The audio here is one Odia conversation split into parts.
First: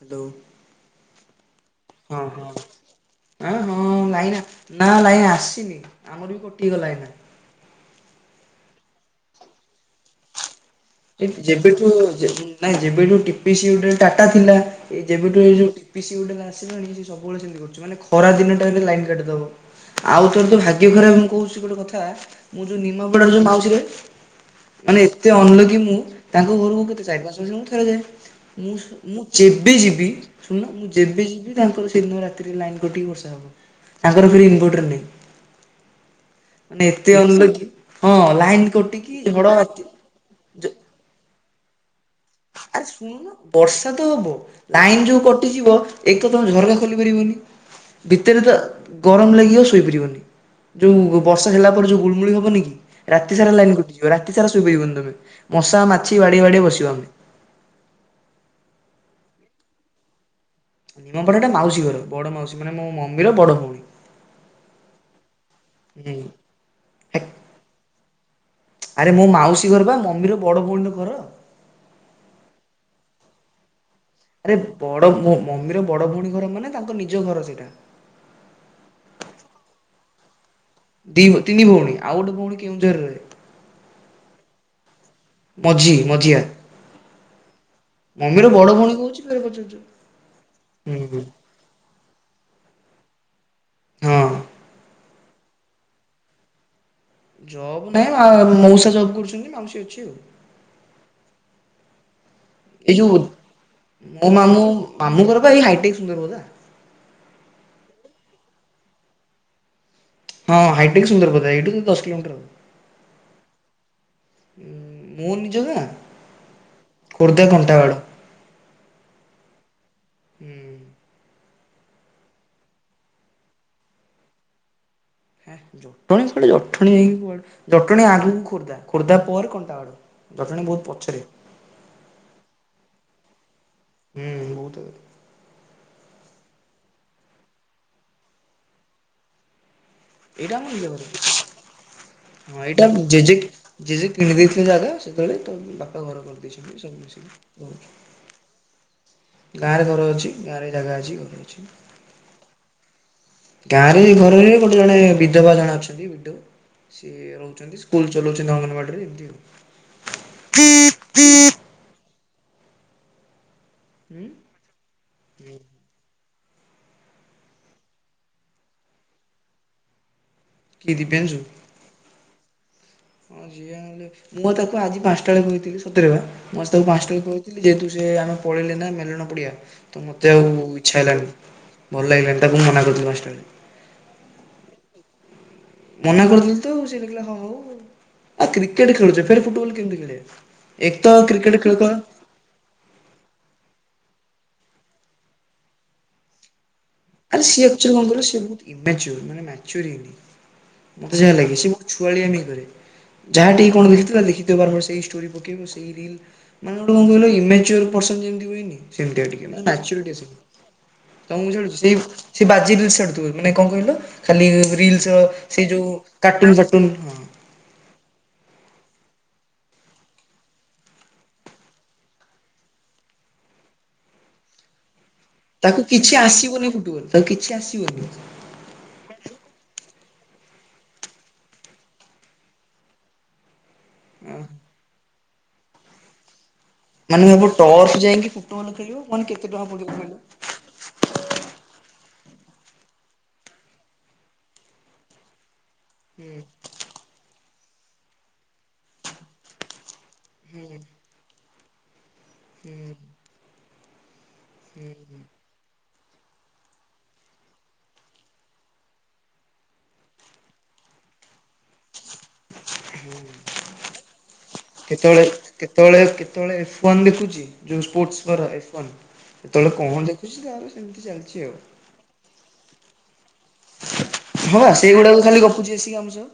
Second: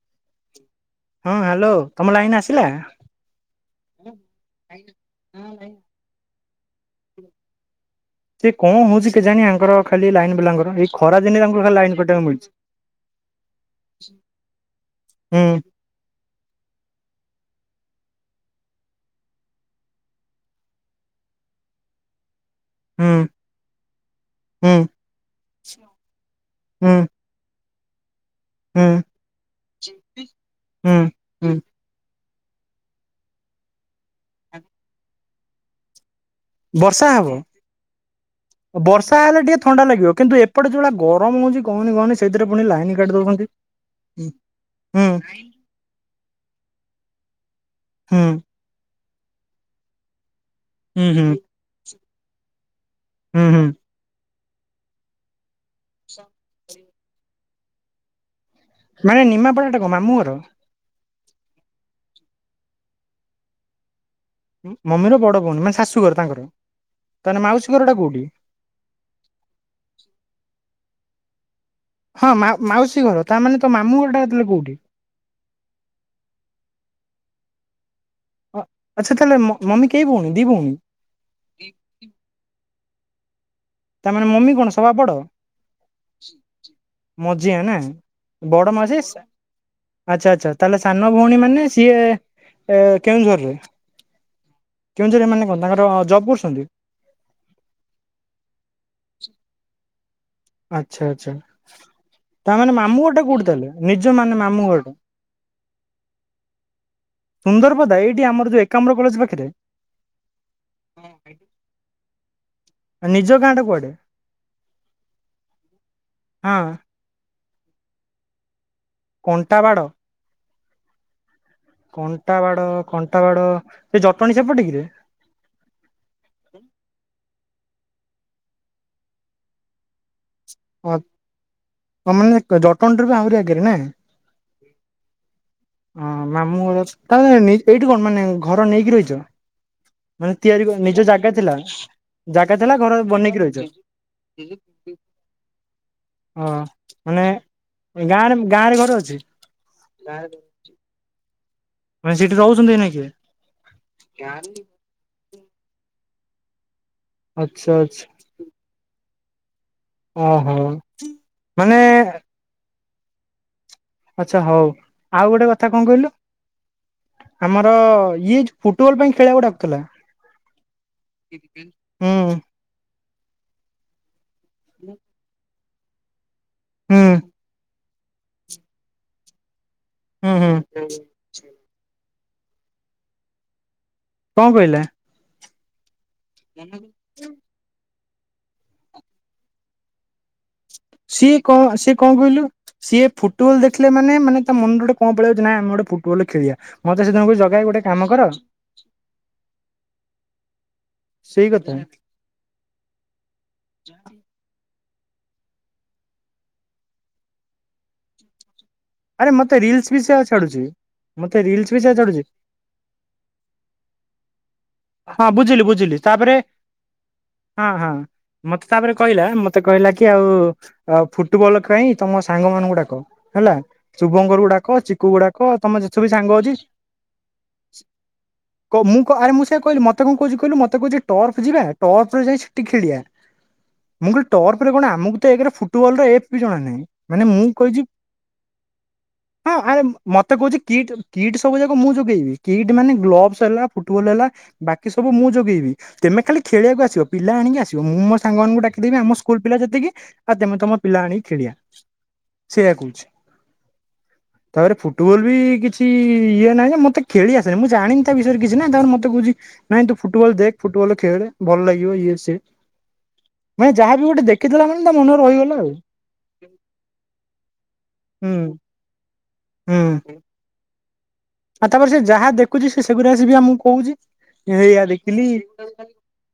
ହାଲୋ। ହଁ ହାଲୋ ତମ ଲାଇନ ଆସିଲା? ଆଁ ହଁ ଲାଇନ ନା ଲାଇନ ଆସିନି ଆମର ବି କଟିଗଲା ଏଇନା। ସେ କଣ ହୋଉଚି କେଜାଣି ଆଙ୍କର ଖାଲି ଲାଇନ ବେଲାଙ୍କର ଏଇ ଖରା ଦିନେ ଏଇ ତାଙ୍କୁ ଖାଲି ଯେବେଠୁ ଲାଇନ କଟେଇବାକୁ ଯେବେ ମିଳୁଛି। ନାଇଁ ଯେବେଠୁ ଟିି ପି ସି ଗୋଟେ ଟାଟା ଥିଲା ଏଇ ଯେବେଠୁ ହୁଁ ଏ ଯୋଉ ପି ଗୋଟେ ଆସିଲାଣି ସେ ସବୁବେଳେ ସେମତି କରୁଚି ମାନେ ଖରା ଦିନଟାରେ ବି ଲାଇନ କାଟିଦବ। ଆଉ ତୋର ତ ଭାଗ୍ୟ ଖରାପ ମୁଁ କୋହୁଚି ଗୋଟେ କଥା ମୁଁ ଯୋଉ ନିମାପଡା ହୁଁ ଯୋଉ ମାଉସୀରେ ହୁଁ ମାନେ ଏତେ ଅନଲକି ମୁଁ ମୁ ତା ଘରକୁ ହୁଁ କେତେ ଚାରି ପାଞ୍ଚ ଥରେ ଯାଏ। ମୁଁ ହୁଁ ମୁଁ ଯେବେ ଯିବି ଶୁଣନ ମୁଁ ହୁଁ ଯେବେ ଯିବି ହୁଁ ତାଙ୍କର ସେଦ। ବର୍ଷାବ ତାଙ୍କର ମାନେ ବର୍ଷା ଏତେ ହବ। ଅଲ କି ହଁ ଲାଇନ ବର୍ଷା କଟିକି ହେଲେ ଝଡ ଟିକେ ବା ଥଣ୍ଡା କିନ୍ତୁ ଏପେ ଯଉଳିା ଗରମ ହଉଛି କହନି କହନି। ସେଇଥିରେ ପୁଣି ଆରେ ଲାଇନ କାଟି ଶୁଣୁନ ଦଉଛନ୍ତି। ବର୍ଷା ତ ହୁଁ ହବ ହୁଁ ଲାଇନ ଯୋଉ କଟିଯିବ। ଏକ ତ ତମେ ଝରକା ଖୋଲିପାରିବନି ହୁଁ ଭିତରେ ତ ଗରମ ଲାଗିବ ଶୋଇପାରିବନି। ହୁଁ ଯୋଉ ବର୍ଷ ହେଲା ପରେ ଯୋଉ ଗୁଳମୁଳି ହବନି କି ରାତି ହୁଁ ସାରା ହୁଁ ଲାଇନ କଟିଛି। ରାତି ସାରା ଶୋଇ ପଇିବନି ତମେ ମଶା ମାଛି ବାଡିେଇଆ ବାଡିଆ ବସିବ ଆମେ ମାନେ ନିମାପଡ଼ାଟା କ ମାମୁଁର ନିମ ପାଠଟା ମାଉସୀ ଘର ବଡ଼ ମାଉସ ମାନ ମୋ ମମିର ବଡ଼ ଭଉଣୀ। ମମିର ବଡ଼ ଭଉଣୀ ମାନେ ଶାଶୁଘର ହୁଁ। ତାଙ୍କର ତାେଲେ ମାଉସୀ ଘରଟା କୋଉଠି? ଆରେ ମୋ ମାଉସୀ ଘର ବା ମମିର ବଡ ଭଉଣୀର ଘର। ହଁ ମା ମାଉସୀ ଘର ତା ମାନେ ତ ମାମୁ ଘରଟା। ତାହେଲେ ଆରେ କୋଉଠି? ବଡ ମମିର ବଡ ଭଉଣୀ ଘର ମାନେ ତାଙ୍କ ନିଜ ଘର ସେଇଟା ଆଚ୍ଛା ତାହେଲେ ମମି କେହି ଭଉଣୀ ଦି ଭଉଣୀ? ଦି ତିନି ଭଉଣୀ ଆଉ ଗୋଟେ ଭଉଣୀ କେଉଁଝରରେ ତା ମାନେ ମମି କଣ ସବାବଡ? ମଝି ମଝି। ମଝି ନା ମମିର ବଡ ଭଉଣୀ ମାଝେ? କହୁଛି ଫେରେ ପଚାରୁଛୁ ଆଚ୍ଛା ଆଚ୍ଛା ତାହେଲେ ହୁଁ ସାନ ହୁଁ ଭଉଣୀ ମାନେ ସିଏ କେଉଁଝରରେ। ହଁ କେଉଁଝରେ ଏମାନେ କ ତାଙ୍କର ଜବ୍ କରୁଛନ୍ତି? ଜବ୍ ନାହିଁ ମଉସା ଜବ୍ କରୁଛନ୍ତି ମାଉସୀ ଅଛି ଆଉ। ଆଚ୍ଛା ଆଚ୍ଛା। ତାମାନୋନେ ଏଇ ମାମୁଁ ଯୋଉ ଘଟା କୋଉଠିଥିଲେ ନିଜ ମୋ ମାନେ ମାମୁଁ ଘରେ? ମାମୁଁ ଘର ବା ଏଇ ହାଇଟେକ୍ ସୁନ୍ଦରପଦା। ସୁନ୍ଦରବଦା ଏଇଠି ଆମର ଯୋଉ ଏକାମ୍ର କଲେଜ ପାଖରେ। ହଁ ହାଇଟେକ୍ ସୁନ୍ଦର ପ ଏଇ ଟ ତ ଦଶ କିଲୋମିଟରଉ ଆ ନିଜ ଗାଁ ଟା କୁଆଡେ ମୋ ନିଜ କଁ ହଁ ଖୋର୍ଦ୍ଧା କଣ୍ଟାବାଡ଼। କଣ୍ଟାବାଡ଼। ହୁଁ କଣ୍ଟା ବାଡ କଣ୍ଟା ବାଡ ସେ ଜଟଣୀ ସେପଟେ କି ରେ ହେ ଜଟଣୀ ଠି ଜଟଣୀ ହେଇ କୁଆଡେ ଜଟଣୀ ଆଗକୁ ଖୋର୍ଦ୍ଧା ଖୋର୍ଦ୍ଧା ପରେ କଣ୍ଟାବା ହ ତା ମାନେ ଜଟଣୀ ଠାରୁ ବି ଆହୁରି ଆଗରେ ନା ହୁଁ ବହୁତ ହଁ ମାମୁଁ ଘର ଅଛନ୍ତି ତ ତା ମାନେ ଏଇଠି କଣ ମାନେ ଘର ନେଇକି ରହିଛ। ମାନେ ଏଇଟା ଆମ ତିଆରି ନିଜ ଘର। ଜାଗା ଥିଲା ଜାଗା ହଁ ଥିଲା ଏଇଟା ଘର ଜେଜେ ବନେଇକି ରହିଛ। ଜେଜେ କିଣି ଦେଇଥିଲେ ଜାଗା ସେତେବେଳେ ତ ବାପ ଘର ହଁ କରିଦେଇଛନ୍ତି ସବୁ ମିଶି ମାନେ ଗାଁରେ ଗାଁରେ ଘର ଅଛି ଗାଁରେ ଘର ଅଛି। ଗାଁରେ ଜାଗା ଅଛି ଘର ଅଛି। ମାନେ ସେଇଠି ରହୁଛନ୍ତି ଏନା କିଏ ଗାଁରେ ଘରେ ଗୋଟେ ଜଣେ ବିଧବା ଜଣେ ଅଛନ୍ତି ବିଧ ସିଏ ଆଚ୍ଛା ରହୁଛନ୍ତି ଆଚ୍ଛା ସ୍କୁଲ ଚଲଉଛନ୍ତି ଅଙ୍ଗନବାଡିରେ ସମିତି ଆଉ ଓହୋ ହୁଁ ମାନେ ଆଚ୍ଛା ହଉ ଆଉ ଗୋଟେ କଥା କଣ କହିଲୁ। ଆମର ଇଏ ଯଉ ଫୁଟବଲ ପାଇଁ ଖେଳିବା କୁ ଡାକୁଥିଲା। କି ଦିବ୍ୟାଂଶୁ ହୁଁ। ମୁଁ ତାକୁ ଆଜି ପାଞ୍ଚଟା ବେଳେ କହିଥିଲି ସତରେ ବା। ମୁଁ ଆଜି ତାକୁ ହୁଁ ପାଞ୍ଚ ଟା ବେଳେ କହିଥିଲି ଯେହେତୁ ସେ ଆମେ ପଳେଇଲେ ନା ମେଲନ ପଡିଆ ତ ହୁଁ ମୋତେ ଆଉ ହୁଁ ଇଚ୍ଛା ହେଲାନି ଭଲ ଲାଗିଲାନି ତାକୁ ମନା କରଥିଲି ପାଞ୍ଚଟା ବେଳେ। କଣ କହିଲା? ମନା କରିଦେଲି ତ ସେ ଦେଖିଲା ହଁ ହଉ, ଆଉ କ୍ରିକେଟ ଖେଳୁଛ ଫେର ଫୁଟବଲ କେମିତି ଖେଳିବା? ଏକ ତ ସିଏ କ୍ରିକେଟ ଖେଳ କଣ ସିଏ କଣ କହିଲୁ? ସିଏ ଫୁଟବଲ ଦେଖିଲେ ମାନେ ମାନେ ତା ମନରେ ଗୋଟେ କଣ ପଳେଇ ଆଉଛି ନାଇ ଆମେ ଗୋଟେ ଫୁଟବଲ ଖେଳିବା। ମତେ ସେଦିନ କହୁଛି ଆରେ ଜଗା ସିଏ ଗୋଟେ ଆକ୍ଚ୍ୟେଲି କାମ କଣ କର କହିଲୁ ସେ ବହୁତ ଇମ୍ୟାଚୋର ମାନେ ମ୍ୟାଚୋର ହେଇନି। ମତେ ଯାହା ସେଇ ଲାଗେ ସେ କଥା ବହୁତ ଛୁଆଳିଆମୀ କରେ। ଯାହା ଟିକେ କଣ ଦେଖିଥିଲା ଦେଖିଥିବାର ସେଇ ଷ୍ଟୋରି ପକେଇବୁ ସେ ମାନେ ଗୋଟେ କଣ କହିଲ ଇମେଚୁର ପର୍ସନ ଯେମତି ହୁଏନି। ସେମିତିଆ ଆରେ ଟିକେ ମତେ ମାନେ ରିଲ୍ସ ବି ମ୍ୟାଚୋରିଟି ସେ ଆସିନି। ଛାଡୁଛି ମତେ ତମକୁ ରିଲ୍ସ ବି ଯାଣିଚି ସେ ଛାଡୁଛି ସେ ବାଜ୍ୟ ରିଲ୍ସ ଛାଡୁଥିବ ମାନେ କଣ କହିଲ ଖାଲି ରିଲସ ର ହଁ ବୁଝିଲି ସେ ବୁଝିଲି ଯୋଉ ତାପରେ କାର୍ଟୁନ ଫାର୍ଟୁନ ହଁ ହଁ ମତେ ତାପରେ କହିଲା ମତେ କହିଲା କି ଆଉ ଅ ଫୁଟବଲ ପାଇଁ ତମ ସାଙ୍ଗ ମାନଙ୍କୁ ଡାକ ହେଲା ଶୁଭଙ୍କର କୁ ଡାକ ଚି କୁଗୁଡାକ ତାକୁ ତମ ଯେତେ ବି କିଛି ସାଙ୍ଗ ଅଛି, ଆସିବନି ଫୁଟବଲ ତାକୁ କିଛି ଆସିବନି। ମୁଁ କ ଆରେ ମୁଁ ତାକୁ କହିଲେ ମତେ କହୁଛି କହିଲ ମତେ କହୁଛି ଟର୍ଫ ଯିବା ଟର୍ଫରେ ଯାଇ ସେଠି ଖେଳିବା। ମୁଁ କହିଲି ଟର୍ପ ରେ କଣ ଆମକୁ ତ ଏକରେ ଫୁଟବଲ ର ଏଫ୍ ବି ଜଣା ନାହିଁ। ମାନେ ମୁଁ ଭାବ କହିଛି ଟର୍ଚ୍ଚ ଯାଇକି ଫୁଟବଲ ଖେଳିବ ମାନେ କେତେ ହଁ ଟଙ୍କା ଆରେ ପଡିବ କହିଲ? ମତେ କହୁଛି କିଟ୍ କିଟ୍ ସବୁ ଯାକ ମୁଁ ଯୋଗେଇବି। କିଟ୍ ମାନେ ଗ୍ଲୋଭସ ହେଲା ଫୁଟବଲ ହେଲା ବାକି ସବୁ ମୁଁ ଯୋଗେଇବି। ତେମେ ହୁଁ ଖାଲି ଖେଳିବାକୁ ଆସିବ ପିଲା ଆଣିକି ଆସିବ, ମୁଁ ମୋ ସାଙ୍ଗମାନଙ୍କୁ ଡ଼ାକିଦେବି ଆମ ସ୍କୁଲ ପିଲା ଯେତିକି। ଆଉ ତେମେ ତମ ପିଲା ଆଣି ଖେଳିଆ, ସେ ଏଇଆ କହୁଛି। ତାପରେ ଫୁଟବଲ ବି କିଛି ଇଏ ନାହିଁ ଯେ ମୋତେ ଖେଳି ଆସେନି ମୁଁ ଜାଣିନି ତା ବିଷୟରେ କିଛି ନା ତାପରେ ମତେ କହୁଛି ନାଇଁ ତୁ ଫୁଟବଲ ଦେଖ ଫୁଟବଲ ଖେଳ ଭଲ ଲାଗିବ ଇଏ ସିଏ, ମା ଯା ତାହା ବି ଗୋଟେ ଦେଖିଥଲ କେତବେଳେ କେତେବେଳେ କେତେବେଳେ ଏଫ୍ ୱାନ ଦେଖୁଛି ଯୋଉ ସ୍ପୋର୍ଟସ ୱାଲା ହୁଁ ଏଫ୍ ୱାନ। କେତେବେଳେ କଣ ହୁଁ ଦେଖୁଛି ତାର ସେମିତି ଚାଲିଛି ଆଉ। ଆଉ ତାପରେ ସେ ଯାହା ଦେଖୁଛି ସେ ସେଗୁରା ଆସିକି ବି ଆମକୁ କହୁଛି ହଁ ବା ଏଇଆ ସେଇଗୁଡାକୁ ଦେଖିଲି। ଖାଲି ଗପୁଛି ଆସିକି ଆମ ସହ।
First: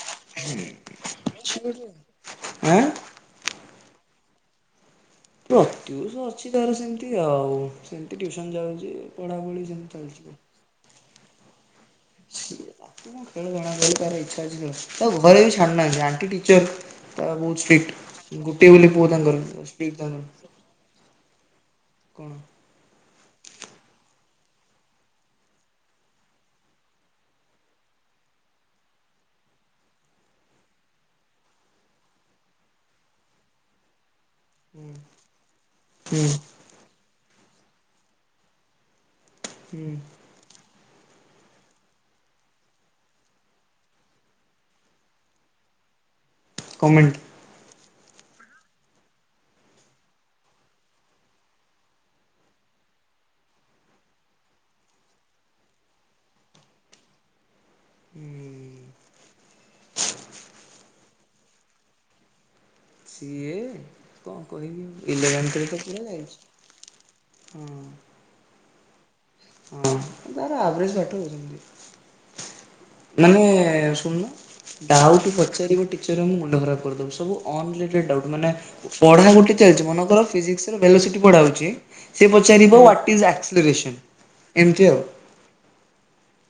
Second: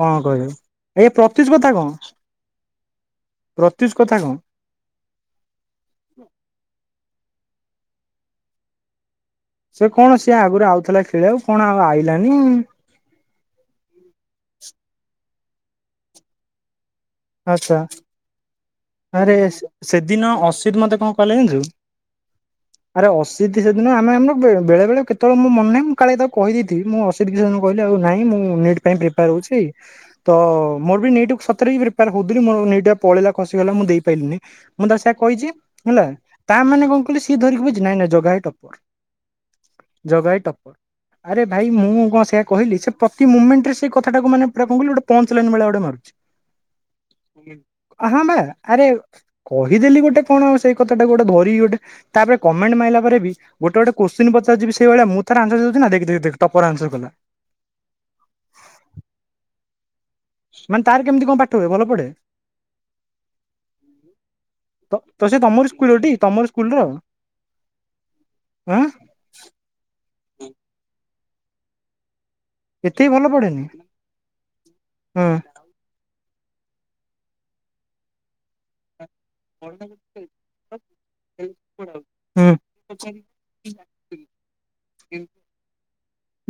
କଣ କହିବ, ଏଇ ପ୍ରତ୍ୟୁଷ କଥା କଣ? ଆଁ ପ୍ରତ୍ୟୁଷ୍ କଥା କଣ? ପ୍ରତ୍ୟୁଷ ଅଛି ତାର ସେମିତି ଆଉ, ସେମିତି ଟିଉସନ୍ ଯାଉଛି। ପଢ଼ାପଢ଼ି ସେ ସେମିତି କଣ ଚାଲିଛି ଆଉ। ସିଏ ଆଗରୁ ଆଉଥିଲା ଖେଳି ଆକୁ କଣ ଆଉ ଆଇଲାନି। ସିଏ ତାକୁ କଣ ଖେଳ ଜଣା ଅଛି, ତାର ଇଛା ଅଛି ପ୍ରବଳ, ତାକୁ ଘରେ ବି ଛାଡ଼ୁନାହାନ୍ତି ଆଣ୍ଟି ଟିଚର୍। ତା ବହୁତ ଆଚ୍ଛା ଷ୍ଟ୍ରିକ୍ଟ ଗୋଟେ ବୋଲି ପୁଅ ତାଙ୍କର ଷ୍ଟ୍ରିଟ୍ ତାଙ୍କର। ଅସିତ୍ ମତେ କଣ କହିଲା ଯାଣିଚୁ? କଣ? ଆରେ ଅଶିତ ସେଦିନ ଆମେ ଆମେ ବେଳେ ବେଳେ କେତବେଳେ ମୋ ମନ ନାହିଁ ମୁଁ କାଳେ ତାକୁ କହିଦେଇଥିବି ମୁଁ ସେ ଦି ଜଣଙ୍କୁ କହିଲି ଆଉ ନାଇଁ ମୁଁ ନିଡ୍ ପାଇଁ ପ୍ରିପାର ହଉଛି ତ ମୋର ବି ନିଟ ସତରେ ବିର ପାର୍ ହଉ ଥିଲି ମୋର ନେଇଟା ପଳେଇଲା ଖସିଗଲା ମୁଁ ଦେଇପାଇଲିିନି। ମୁଁ ହୁଁ ତକୁ ସେୟା କହିଛି ହେଲା ହୁଁ। ତା ମାନେ କଣ କହିଲୁ ସିଏ ଧରିକି ବଇଚି ନାଇଁ ନାଇଁ ଜଗା ଭାଇ ଟପର। ହୁଁ। ଜଗାହାଇ ଟପ୍ପର। ଆରେ ଭାଇ ମୁଁ କ, ଣ ସେୟା କହିଲି ସେ ପ୍ରତି ମୁମେଣ୍ଟରେ ସେ କଥାା ଟାକୁ ମାନେ ପୁରା କଣ କହିଲୁ ଗୋଟେ ପଞ୍ଚ ଲାଇନ୍ ଭଳିଆ ଗୋଟେ ମାରୁଛି। କମେଣ୍ଟ। ଆ ହଁ ବା ଆରେ କହିଦେଲି ଗୋଟେ କଣ ସେଇ କଥାଟାକୁ ଗୋଟେ ଧରିକି ଗୋଟେ ତାପରେ କମେଣ୍ଟ ମାଇଲା ପରେ ବି ଗୋଟେ ଗୋଟେ କୋଶ୍ଚିନ୍ ପଚାରୁଚି ଯିବି ସେଇ ଭଳିଆ ମୁଁ ତାର ଆନ୍ସରଦଉଛି ସିନା ଦେଖେ ଦେଖେ ଦେଖେ ତପର ଆନ୍ସର କଲା। ହୁଁ [inaudible] ମାନେ ତାର କେମିତି କଣ ପାଠ ହୁଏ ଭଲ ପଡ଼େ? ସିଏ କଣ କହିବି ତ ତ ସେ ଇଲେଭେନ୍ଥରେ ତମରି ସ୍କୁଲର ପୁରା ଟି ଯାଇଛି। ତମରି ସ୍କୁଲର ହୁଁ। ଆଁ। ହଁ ତାର ଆଭରେଜ ପାଠ ଆଉ। ଏତେ ବି ଭଲ ମାନେ ପଢେନି। ଶୁଣୁନ ହୁଁ ଡାଉଟୁ ପଚାରିବ ଟି ପଚାରିବ ମାନେ ମୁଁଣ୍ଡ ଖରାପ କରିଦବ ସବୁ ଅନଲିଟେଡ଼େ ଡାଉଟ୍ ମାନେ ପଢା ଗୋଟ [unintelligible] ମନେକର ଫିଜିକ୍ସ ର ଭେଲୋସିଟୀ ପଢ଼ାହଉଚି ହୁଁ ସେପଚାରିବ ୱାଟିଜ୍ ଆକ୍ସିରେସନ। ଏମତି ଆଉ।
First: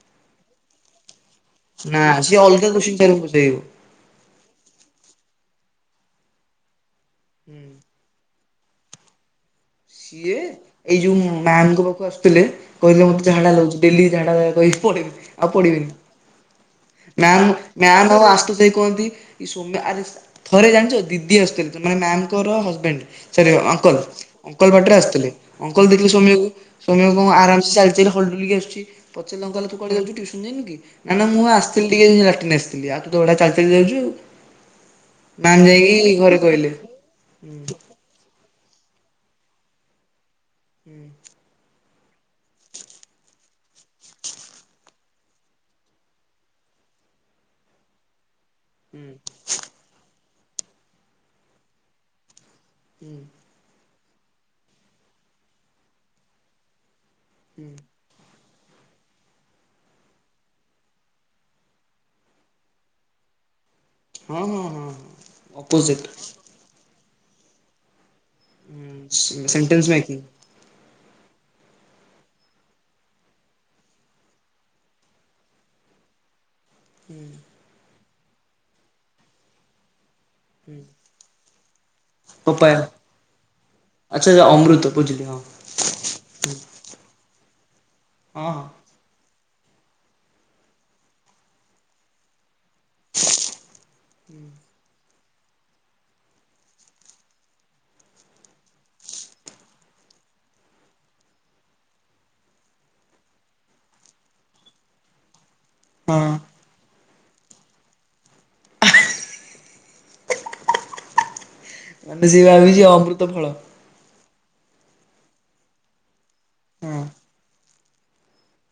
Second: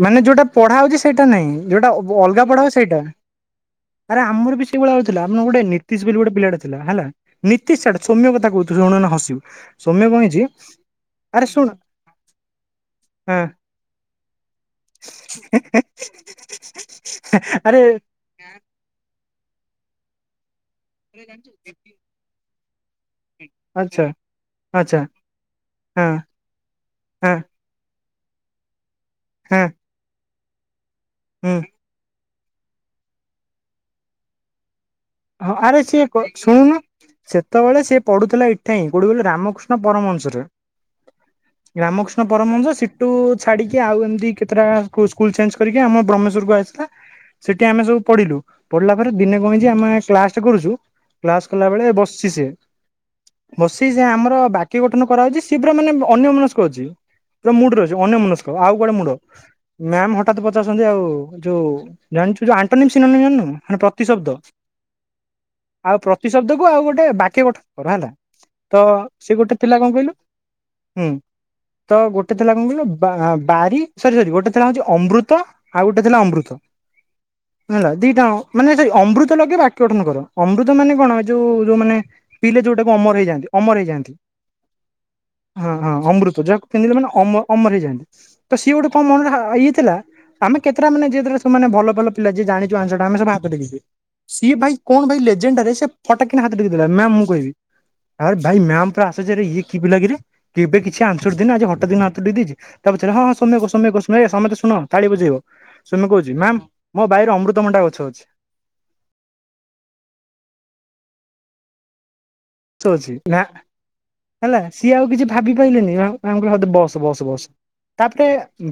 ମାନେ ଯୋଉଟା ପଢ଼ା ହଉଛି ସେଇଟା ନାହିଁ ଯୋଉଟା ନା ବୋ ସିଏ ଅଲଗା ପଢା଼ ହଉଛି କୋଶ୍ଚିନ୍ ସେଇଟା। ତାର ପଚାରିବ। ଆରେ ଆମର ବି ସେଇଭଳିଆ ହଉଥିଲା ଆମର ଗୋଟେ ନୀତିଶ ବୋଲି ଗୋଟେ ପିଲାଟେ ଥିଲା ହେଲା ନୀତିଶ ଛାଡ ସୌମ୍ୟ କଥା କହୁଚୂ ଶୁଣୁଏଇନା ହସିବୁ। ସୌମ୍ୟ କଣ ସିଏ ହେଇଛି ଏଇ ଯୋଉ ଆରେ ଶୁଣ ମା୍ୟାମଙ୍କୁ ପାଖକୁ ଆସୁଥିଲେ କହିଲେ ମତେ ହଁ ଝାଡ଼ା ଲାଗୁଛି ଡ଼େଲି ଝାଡ଼ା କହି ପଡିବି ଆଉ ପଡିବିନୀ। ମାୟାମ୍ ଆରେ ମାୟାମ୍ ଆଉ ଆଶୁତୋଷ ଭାଇ କୁହନ୍ତି ସୌମ୍ୟ ଆରେ ଥରେ ଜାଣିଛ ଦିଦି ଆସିଥିଲେ ତ ମାନେ ମ୍ୟାମ ଙ୍କର ହଜବେଣ୍ଟ ସରୀ ଅଙ୍କଲ୍ ଆଚ୍ଛା ଅଙ୍କଲ ବାଟରେ ଆଚ୍ଛା ଆଶୁଥିଲେ ଅଙ୍କଲ ଦେଖିଲେ ହଁ ସୋମ୍ୟକୁ ସୋମ୍ଯ କଣ ହଁ ଆରାମସେ ଚାଲିଚିଲ ହଲଡ଼ୁଲିକି ଆସିଛି ପଚାରିଲେ ହଁ ଅଙ୍କଲ ତୁ କୁଆଡ଼େ ଯାଉଛୁୁ ଟିଉସନ୍ ଯାଇନୁ କି ନାଁ ନାଁ ମୁଁ ହୁଁ ଆସି ଆସିଥିଲି ଟିକେ ଲାଟିନ ଆସିଥିଲି ଆଉ ତୁତ ବଢିଆ ଚାଲି ଚାଲି ଯାଉଚୁ ଆଉ। ହଁ ମ୍ୟାମ୍ ଆରେ ଯାଇକି ସିଏ କ ଘରେ କହିଲେ ଶୁଣୁନ୍ ସେତବଳେ ସିଏ ପଢୁଥିଲା ଏଠାହିଁ କୋଉଠି କହିଲ ରାମକୃଷ୍ଣ ପରମହଂସରେ। ରାମକୃଷ୍ଣ ପରମହଂଶ ସିଟୁ ଛାଡିକି ଆଉ ଏମିତି କେତେଟା ସ୍କୁଲ ଚେଞ୍ଜ କରିକି ଆମ ବ୍ରହ୍ମେଶ୍ୱରକୁ ଆସିଲା। ସେଠି ଆମେ ସବୁ ପଢିଲୁ। ପଢ଼ିଲା ହୁଁ ପରେ ଦିନେ କଣ ହେଇଛି ଆମେ କ୍ଲାସଟେ କରୁଛୁ କ୍ଲାସ କଲା ବେଳେ ବସିଛି ସେ। ହୁଁ ବସିଚିଯେ ଆମର ବାକ୍ୟ ଗଠନ କରାଅଉଛି ସେ ପୁରା ମାନେ ଅନ୍ୟ ମନସ୍କ ଅଛି। ପୁରା ହୁଁ ମୁଡ଼ରେ ଛି ଅନ୍ୟ ମନସ୍କ ଆଉ କୁଆଡ଼େ ମୁଁଣ୍ଡ। ମ୍ୟାମ ହଠାତ୍ ପଚାରୁଛନ୍ତି ଆଉ ଯୋଉ ଜାଣିଛୁ ଜୋ ଆଣ୍ଟୋନିମ୍ ସିନୋନି ଜାଣିନୁ ମାନେ ପ୍ର ହଁ ହଁ ହଁ। ଆଉ ଅପୋଜିଟ୍ ପ୍ରତି ଶବ୍ଦ କୁ ଆଉ ଗୋଟେ ବାକ୍ୟ ଗଠନ କରାହେଲା ତ ସେ ଗୋଟେ ଥିଲା ସେଣ୍ଟେନ୍ସ କ, ଣ କହିଲୁ? ମେକିଂ ହୁଁ। ତ ଗୋଟେ ଥିଲା କଣ କହିଲ ବା ବାରି ସରି ସରି ଗୋଟେ ଥିଲା ହଉଛି ଅମୃତ ଆଉ ଗୋଟେ ଥିଲା ଅମୃତ। ହୁଁ [inaudible] ହେଲା ଦିଟା ଆଙ୍କ ମାନେ ସେ ଅମୃତ ଲଗେଇ ବାକ୍ୟ ଗଠନ କର। ଅମୃତ ମାନେ କଣ? ଏ ଯୋଉ ଯୋଉ ମାନେ ପିଇଲେ ପପାୟା। ଯୋଉଟାକୁ ଅମର ହେଇଯାଆନ୍ତି ଅମର ହେଇଯାଆନ୍ତି। ଆଚ୍ଛା ଅମୃତ ବୁଝିଲି ହଁ ହଁ ଅମୃତ ଯାହାକୁ ପିଇଲେ ମାନେ ଅମ ଅମର ହେଇଯାଆନ୍ତି। ହଁ ତ ହଁ। ସିଏ ଗୋଟେ ମୋ ମନରେ ଇଏ ଥିଲା। ଆମେ କେତେଟା ମାନେ ଯେହେତୁ ସେମାନେ ଭଲ ଭଲ ପିଲା ଯିଏ ଜାଣି ଯୋଉ ଆନ୍ସର୍ ଟା ଆମେ ସବୁ ହାତ ଟେକିଛୁ। ସିଏ ଭାଇ କଣ ଭାଇ ଲେଜେଣ୍ଡଟା ରେ, ସେ ଫଟାକ କିନା ହାତ ଟେକି ଦେଲା, ମ୍ୟାମ ମୁଁ କହିବି।। ଆରେ ଭାଇ ମ୍ୟାମ ପୁରା ଆଶ୍ଚର୍ଯ୍ୟରେ ଇଏ କି ପିଲା କିରେ କେବେ କିଛି ଆନ୍ସର ଦିଏ ନି ଆଜି ହଠାତ କିନା ହାତ ଟେକିଦେଇଛି। ତା ପଛରେ ହଁ ହଁ ସୋମ୍ୟ କୁହ ସୋମ୍ୟ କୁହ, ଶୁଣ ଏ ସମସ୍ତେ ଶୁଣ ତାଳି ବଜେଇବ। ସୋମ୍ୟ କହୁଛି ମ୍ୟାାମ ମୋ ବାଇରେ ଅମୃତ ଭଣ୍ଡା ଗଛ ଅଛି। ମାନେ ସିଏ ଭାବି ଠିକ୍ ଅଛି ନା ହେଲା ସିଏ ଆଉ କିଛି ଭାବି ପାଇଲାନି ଆଉ ମ୍ୟାମ୍ କହିଲେ ହଉ ଦେ ବସ୍ ବସ୍ ତାପରେ ବସ୍। ତାପରେ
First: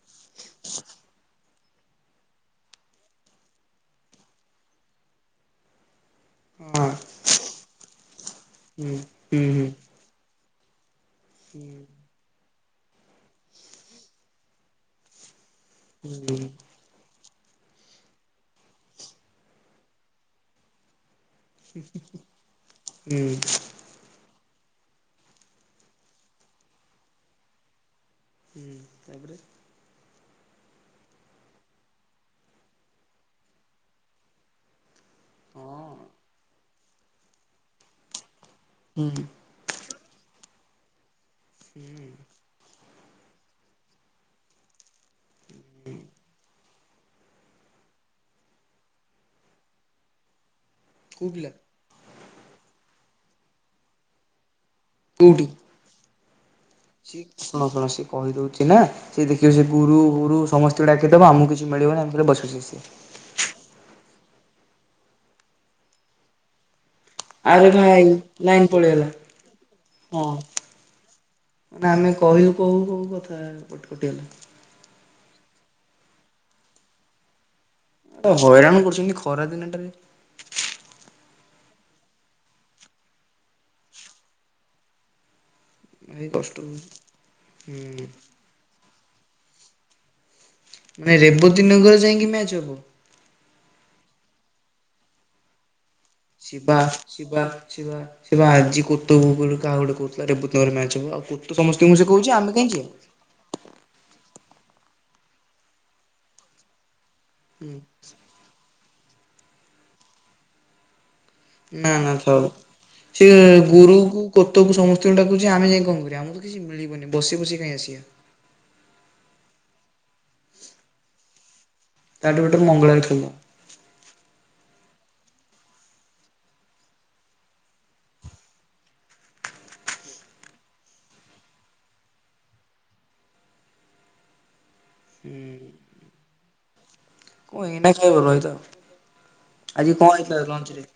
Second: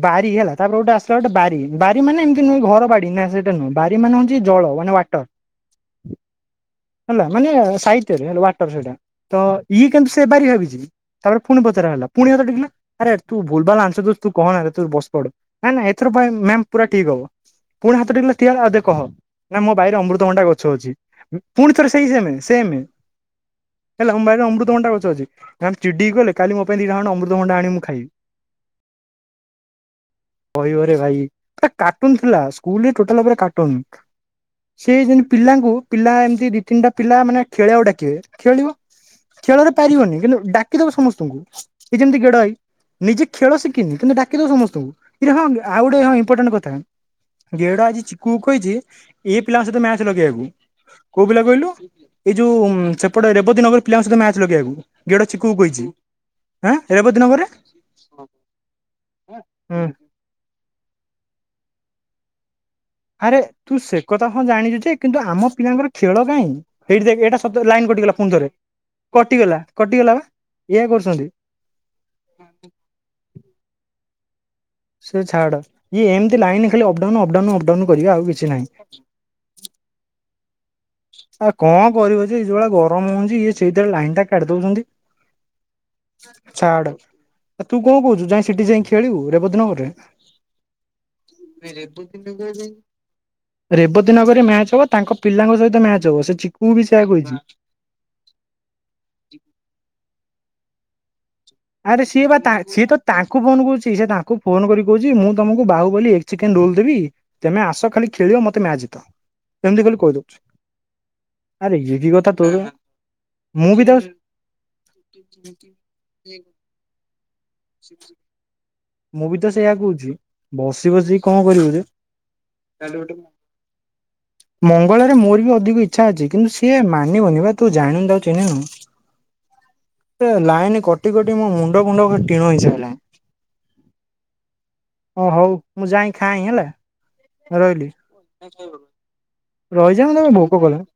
ବାରି ହେଲା, ତା ପରେ ଗୋଟେ ଆସିଲା ଗୋଟେ ବାରି। ବାରି ମାନେ ଏମିତି ନୁହଁ ଘର ବାଡିି ନା ସେ ଟା ନୁହଁ। ବାରି ମାନେ ହଉଛି ଜଳ ମାନେ ୱାଟର। ହେଲା ମାନେ ସାହିତ୍ୟରେ ହେଲା ୱାଟର ସେଇଟା, ତ ଇଏ କିନ୍ତୁ ସେ ବାରି ଭାବିଛି। ତାପରେ ଫୁଣି ପଚରା ହେଲା ପୁଣି ହାତ ଟେକିଲା, ଆରେ ତୁ ଭୁଲ ଭାଲ ଆନସର ଦଉଚୁ, ତୁ କହନାରେ ତୁ ବସ ପଡ। ନା ନା ଏଥର ପାଇଁ ମ୍ୟାମ ପୁରା ଠିକ୍ ହବ। ଫୁଣି ହାତ ଟେକିଲା ଠିଆ ହେଲା ଆଉ ଦେ କହ, ନା ମୋ ବାଇରେ ଅମୃତଭଣ୍ଡା ଗଛ ଅଛି ଉଁ ପୁଣି ଥରେ ସେଇ ସେମ୍, ସେମେ ହୁଁ। ହେଲା ଆମ ବାଇରେ ଅମୃତଭଣ୍ଡା ଗଛ ଅଛି। ମ୍ୟାମ୍ ଚିଡିକି କହିଲେ, କାଲି ମୋ ପାଇଁ ଦିଟା ଖଣ୍ଡେ ଅମୃତଭଣ୍ଡା ଆଣିବୁ ମୁଁ ଖାଇବି। ହୁଁ ତାପରେ। କହିବରେ ଭାଇ, କାର୍ଟୁନ ଥିଲା ସ୍କୁଲରେ ଟୋଟାଲ୍ ଉପରେ କାର୍ଟୁନ୍। ସେ ଯେମିତି ପିଲାଙ୍କୁ ହଁ ପିଲା ଏମିତି ଦି ତିନିଟା ପିଲା ମାନେ ଖେଳିବାକୁ ଡାକିବେ ଖେଳିବ ହୁଁ। ଖେଳରେ ପାରିବନି କିନ୍ତୁ ଡାକିଦବ ସମସ୍ତଙ୍କୁ ଏ ଯେମିତି ଗେଡ ଭାଇ। ନିଜେ ଖେଳ ଶିଖିନି କିନ୍ତୁ ଡାକିଦେବ ସମସ୍ତଙ୍କୁ ଇରେ ହଁ ଆଉ ଗୋଟେ ହଁ ଇମ୍ପୋଟାଣ୍ଟ କଥା ଗେଡ ଆଜି ଚିକୁ କହିଛି ଏଇ ପିଲାଙ୍କ ସହିତ ମ୍ୟାଚ ଲଗେଇବାକୁ। କୋଉ ପିଲା କହିଲୁ? ଏଇ ଯୋଉ ଉଁ ସେପଟେ ଏରିଆ ରେବତୀ ନଗର ପିଲାଙ୍କ ସହିତ ମ୍ୟାଚ ଲଗେଇବାକୁ। ଗେଡ ଚିକୁ କୋଉଠି କୁ କହିଛି। ଆଁ ରେବତୀ ସିଏ ନଗରରେ ଶୁଣ ଶୁଣ ସିଏ କହିଦଉଛି ସିନା, ସିଏ ଦେଖିବ ସେ ଗୁରୁ ଗୁରୁ ସମସ୍ତେ କୁ ଡାକି ଦେବ ଆମକୁ କିଛି ମିଳିବନି ଆମେ ଖାଲି ବସି ବସି ଆସିବା ଆରେ ତୁ ସେ କଥା ହଁ ଜାଣିଛୁ ଯେ କିନ୍ତୁ ଆମ ପିଲାଙ୍କର ଖେଳ କାହିଁ? ଏଇଠି ଦେଖ ଏଇଟା ସତରେ ଆରେ ଲାଇନ ଭାଇ କଟିଗଲା ପୁଣିଥରେ ଲାଇନ ପଳେଇଗଲା କଟିଗଲା କଟିଗଲା ବା ଏଇଆ କରୁଛନ୍ତି। ନା ଆମେ କହିଲୁ କହୁ କୋଉ କୋଉ କଥା କଟ କଟି କଟିଗଲା। ସିଏ ଛାଡ। ଇଏ ଏମିତି ଲାଇନି ଖାଲି up down up down up down କରିବେ, ଆଉ କିଛି ନାହିଁ। ପରା ଦିନଟାରେ ଆଉ କଣ କରିବ ଯେ ଇଏ ଯୋଉ ଭଳିଆ ଗରମ ହଉଛି ଇଏ ସେଇଥିରେ ଲାଇନଟା କାଟି ଦଉଛନ୍ତି। ଭାରି କଷ୍ଟ ଛାଡ, ଏ ତୁ କଣ ହଉଛି କହୁଛୁ ଯାଇଁ ସେଠି ଯାଇ ଖେଳିବୁ ରେବତୀ ନଗରରେ? ମାନେ ରେବତୀ ନଗର ଯାଇଁକି ମ୍ୟାଚ ହବ? ରେବତୀ ନଗର ରେ ମ୍ୟାଚ ହବ। ତାଙ୍କ ପିଲାଙ୍କ ସହିତ ମ୍ୟାଚ ହବ, ସେ ଚିକୁ ବି ସେୟା କହିଛି। ସିଏ ବା ସିଏ ବା ଆଜି [unintelligible] କାହାକୁ ଗୋଟେ କହୁଥିଲା ରେବତୀ ନଗରରେ ମ୍ୟାଚ ହବ ଆଉ [unintelligible] ଆରେ ସେ ସିଏ କହୁଛି ବା ଆମେ ତା କାହିଁ ଯିବା ସିଏ ତ ତାଙ୍କ ଙ୍କୁ ଫୋନ କରୁଛି, ସିଏ ତାଙ୍କୁ ଫୋନ କରି କହୁଛି ମୁଁ ତମକୁ ବାହୁବଲି ଏଗ୍ ଚିକେନ ରୋଲ ଦେବି ତେମେ ଆସ ଖାଲି ଖେଳିବ, ମତେ ମ୍ୟାଚ ଜିତ, ଏମିତି ଖାଲି କହି ଦଉଛି। ନା ନା ଥାଉ। ସେ ମୁଁ ବି ଗୁରୁ ତାକୁ କୁ କୋତ କୁ ସମସ୍ତଙ୍କୁ ଡାକୁଛି, ଆମେ ଯାଇ କଣ କରିବା। ଆମକୁ ତ କିଛି ମିଳିବନି ବସି ବସି କାଇଁ ଆସିବା। ମୁଁ ବି ତ ସେଇଆ କହୁଛି, ବସି ବସି କଣ କରିବୁ ଯେ ତାଠୁ ବେଟର ମଙ୍ଗଳାରେ ଖେଳିବା [unintelligible] ମଙ୍ଗଳବାରେ ମୋର ବି ଅଧିକ ଇଚ୍ଛା ଅଛି କିନ୍ତୁ ସିଏ ମାନିବନି ବା ତୁ ଜାଣିନୁ ତାକୁ ଚିହ୍ନିନୁ। ସେ ଲାଇନ୍ କଟି-କଟି ମୋ ମୁଣ୍ଡ ଫୁଣ୍ଡ ଖାଲି ଟିଣ ହେଇ ସାରିଲାଣି। ଓ ହଉ ମୁଁ ଯାଇଁ ଖାଇଁ ହେଲା କଣ ରହିଲି। ଏଇନା ଖାଇବ ରହିଥାଅ ଆଜି ରହିଯା କଣ [unintelligible] ହେଇଥିଲା ଭୋକ ଲଞ୍ଚରେ? କଲାଣି,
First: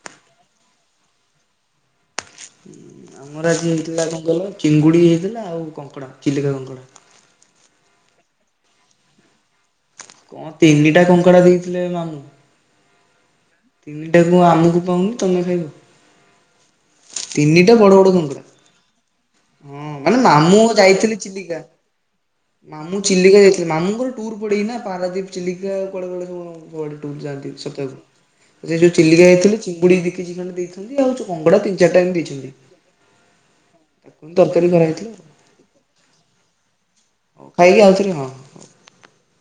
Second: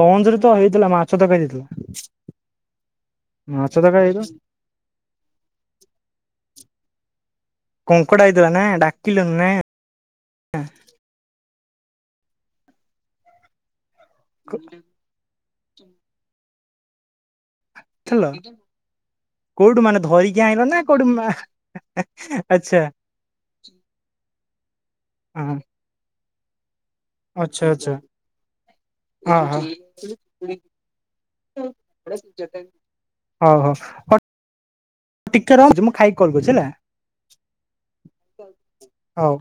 ଲଞ୍ଚ ରେ ତ ହେଇଥିଲା ମାଛ ତରକାରୀ ହେଇଥିଲା। ଆମର ଆଜି ମାଛ ହେଇଥିଲା ତରକାରୀ କଣ କହିଲ ଚିଙ୍ଗୁଡି ହେଇଥିଲା ଆଉ କଙ୍କଡା ଚିଲିକା କଙ୍କଡା। କଙ୍କଡ଼ା ହେଇଥିଲା ନା ଡାକିଲନି ନା। କଣ ତିନିଟା କଙ୍କଡ଼ା ଦେଇଥିଲେ ମାମୁଁ। ତିନିଟାକୁ ଆମୁକୁ ଥିଲ ପାଉନି ତମେ ଖାଇବ। ତିନିଟା ବଡ-ବଡ କଙ୍କଡା। କୋଉଠୁ ହଁ ମାନେ ଧରିକି ମାମୁଁ ଆଣିଲ ନା କୋଉଠୁ ଯାଇଥିଲେ ମା ଚିଲିକା। ଆଚ୍ଛା ମାମୁଁ ଚିଲିକା ଯାଇଥିଲେ, ମାମୁଙ୍କର ଟୁର୍ ପଡେଇ ନା ପାରାଦୀପ ହଁ ଚିଲିକା କୁଆଡେ-କୁଆଡେ ସବୁ [unintelligible] ଟୁର୍ ଯାଆନ୍ତି ଆଚ୍ଛା ଆଚ୍ଛା ସପ୍ତାହକୁ ଯେ ଯୋଉ ଚିଲିକା ହଁ ଯାଇଥିଲେ ଚିଙ୍ଗୁଡି ହଁ। ଦି କେଜି ଖଣ୍ଡେ ଦେଇଚନ୍ତି, ଆଉ କଙ୍ଗଡା ତିିନ ଚାରିଟା [unintelligible] ଦେଇଚନ୍ତି। [unintelligible] ହଉ-ହଉ। ତରକାରୀ କରାହେଇଥିଲା। ଟିକେ ରହୁଚି, ମୁଁ ଖାଇକି କଲ୍ କରୁଚି ହେଲା। ଖାଇକି ଆଉଥରେ ହଁ। ହଉ।